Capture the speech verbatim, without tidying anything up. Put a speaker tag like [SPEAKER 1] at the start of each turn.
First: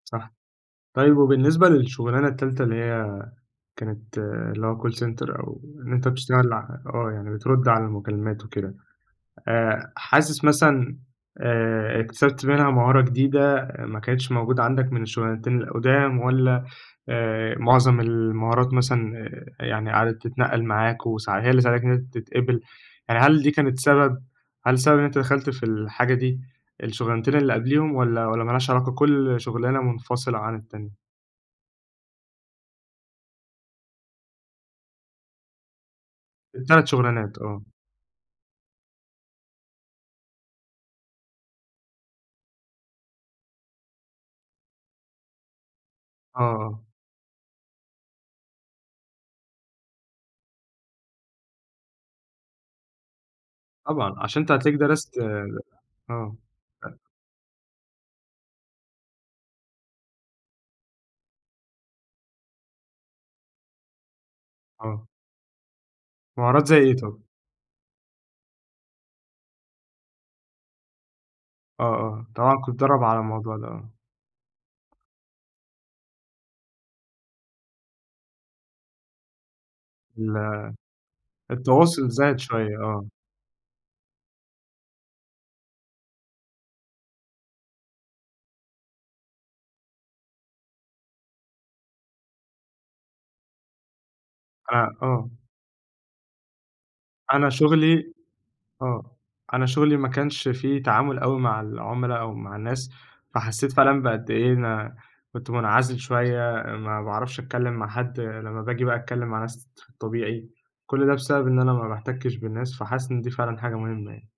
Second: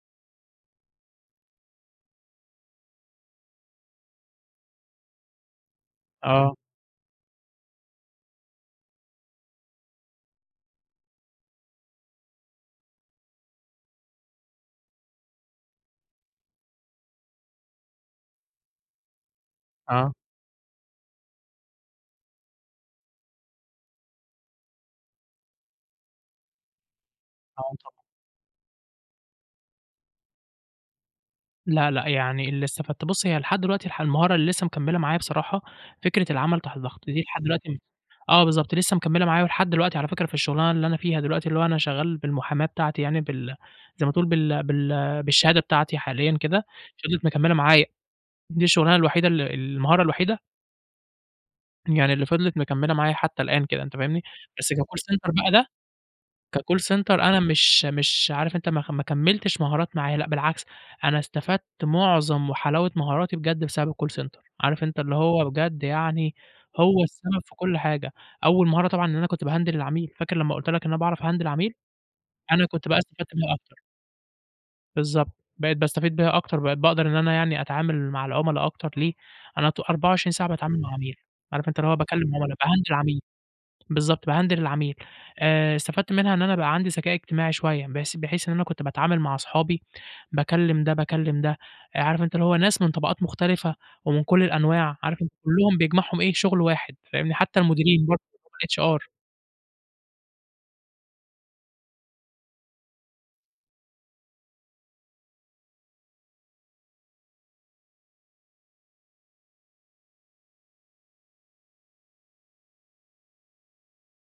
[SPEAKER 1] صح. طيب وبالنسبة للشُغلانة التالتة اللي هي كانت اللي هو call center أو إن أنت بتشتغل
[SPEAKER 2] آه.
[SPEAKER 1] ع آه، يعني بترُد على المكالمات وكده، آآ حاسِس مثلًا آآ اكتسبت منها مهارة جديدة، ما كانتش موجودة عندك من الشُغلانتين القُدَام والّا آآ، معظم المهارات مثلًا آآ، يعني
[SPEAKER 2] آه.
[SPEAKER 1] قَعدِت تتنقَّل معاك وساع هي اللي ساعدتك إن أنت تتقبل، يعني هل دي كانت سبب؟ هل سبب إن أنت دخَلت في الحاجة دي الشُغلانتين اللي
[SPEAKER 2] آه،
[SPEAKER 1] قبليهم
[SPEAKER 2] طبعًا.
[SPEAKER 1] والّا والّا مالهاش علاقة، كل شُغلانة مُنفصلة عن التانية؟
[SPEAKER 2] لأ، لأ. يعني اللي استفدته بُص هي لحد دلوقتي الح المهارة اللي لسّه مكمّلة معايا بصراحة، فكرة العمل تحت
[SPEAKER 1] التلات
[SPEAKER 2] ضغط، دي
[SPEAKER 1] شُغلانات
[SPEAKER 2] لحد
[SPEAKER 1] آه.
[SPEAKER 2] دلوقتي آه بالضبط، لسّه مكمّلة معايا ولحد دلوقتي على فكرة في الشُغلانة اللي أنا فيها دلوقتي اللي هو أنا شغّال بالمحاماة بتاعتي يعني بال زي ما تقول بال بال بالشهادة بتاعتي حاليًا
[SPEAKER 1] آه،
[SPEAKER 2] كده،
[SPEAKER 1] آه.
[SPEAKER 2] فِضلِت مكمّلة معايا، دي الشُغلانة الوحيدة ال المهارة الوحيدة يعني اللي فِضلِت مكمّلة معايا حتّى الآن كده، أنت
[SPEAKER 1] طبعًا.
[SPEAKER 2] فاهمني؟
[SPEAKER 1] عشان أنت
[SPEAKER 2] بس
[SPEAKER 1] هتلاقيك
[SPEAKER 2] كcall
[SPEAKER 1] درست
[SPEAKER 2] center بقى ده،
[SPEAKER 1] آه.
[SPEAKER 2] كcall
[SPEAKER 1] أ
[SPEAKER 2] center أنا مش مش عارف أنت ما خ ما كمّلتش مهارات معايا لأ، بالعكس، أنا استفدت معظم وحلاوة مهاراتي بجد بسبب الcall center. عارف أنت
[SPEAKER 1] آه.
[SPEAKER 2] اللي هو بجد يعني
[SPEAKER 1] مهارات زي إيه
[SPEAKER 2] هو
[SPEAKER 1] طَب؟
[SPEAKER 2] السبب في كل حاجة. أول مهارة طبعًا إن أنا كنت باهندِل العميل، فاكر لمّا قُلت لك إن أنا باعرف أهندل العميل؟
[SPEAKER 1] آه، آه. طبعًا
[SPEAKER 2] أنا
[SPEAKER 1] كنت
[SPEAKER 2] كنت بقى
[SPEAKER 1] متدرّب على
[SPEAKER 2] استفدت بيها
[SPEAKER 1] الموضوع ده
[SPEAKER 2] أكتر.
[SPEAKER 1] آه.
[SPEAKER 2] بالضبط. بقيت باستفيد بيها أكتر، بقيت باقدر إن أنا يعني أتعامل مع العُملا أكتر، ليه؟ أنا طو أربعة وعشرين ساعة
[SPEAKER 1] ال
[SPEAKER 2] باتعامل مع عميل، عارف أنت اللي هو
[SPEAKER 1] التواصل
[SPEAKER 2] باكلّم
[SPEAKER 1] زايد
[SPEAKER 2] عُملا،
[SPEAKER 1] شوية،
[SPEAKER 2] باهندِل
[SPEAKER 1] آه.
[SPEAKER 2] عميل، بالضبط، باهندِل العميل. آآ استفدت منها إن أنا بقى عندي ذكاء اجتماعي شوية، بحيث بحيث إن أنا كنت باتعامل مع اصحابي باكلّم ده، باكلّم ده، آآ، عارف أنت اللي هو ناس من طبقات مختلفة ومن كل
[SPEAKER 1] آآ،
[SPEAKER 2] الأنواع، عارف
[SPEAKER 1] آه.
[SPEAKER 2] أنت كُلّهم بيجمعهم إيه، شُغل واحد، فاهمني؟
[SPEAKER 1] أنا
[SPEAKER 2] حتّى المديرين
[SPEAKER 1] شُغلي
[SPEAKER 2] بر الHR.
[SPEAKER 1] آه. أنا شُغلي ما كانش فيه تعامل أوي مع العُملا أو مع الناس، فحسّيت فعلًا بقد إيه أنا كنت مُنعزل شوية، ما باعرفش أتكلّم مع حد لمّا باجي بقى أتكلّم مع ناس في الطبيعي، كل ده بسبب إن أنا ما باحتكِّش بالناس، فحاسِس إن دي فعلًا حاجة مهمة يعني.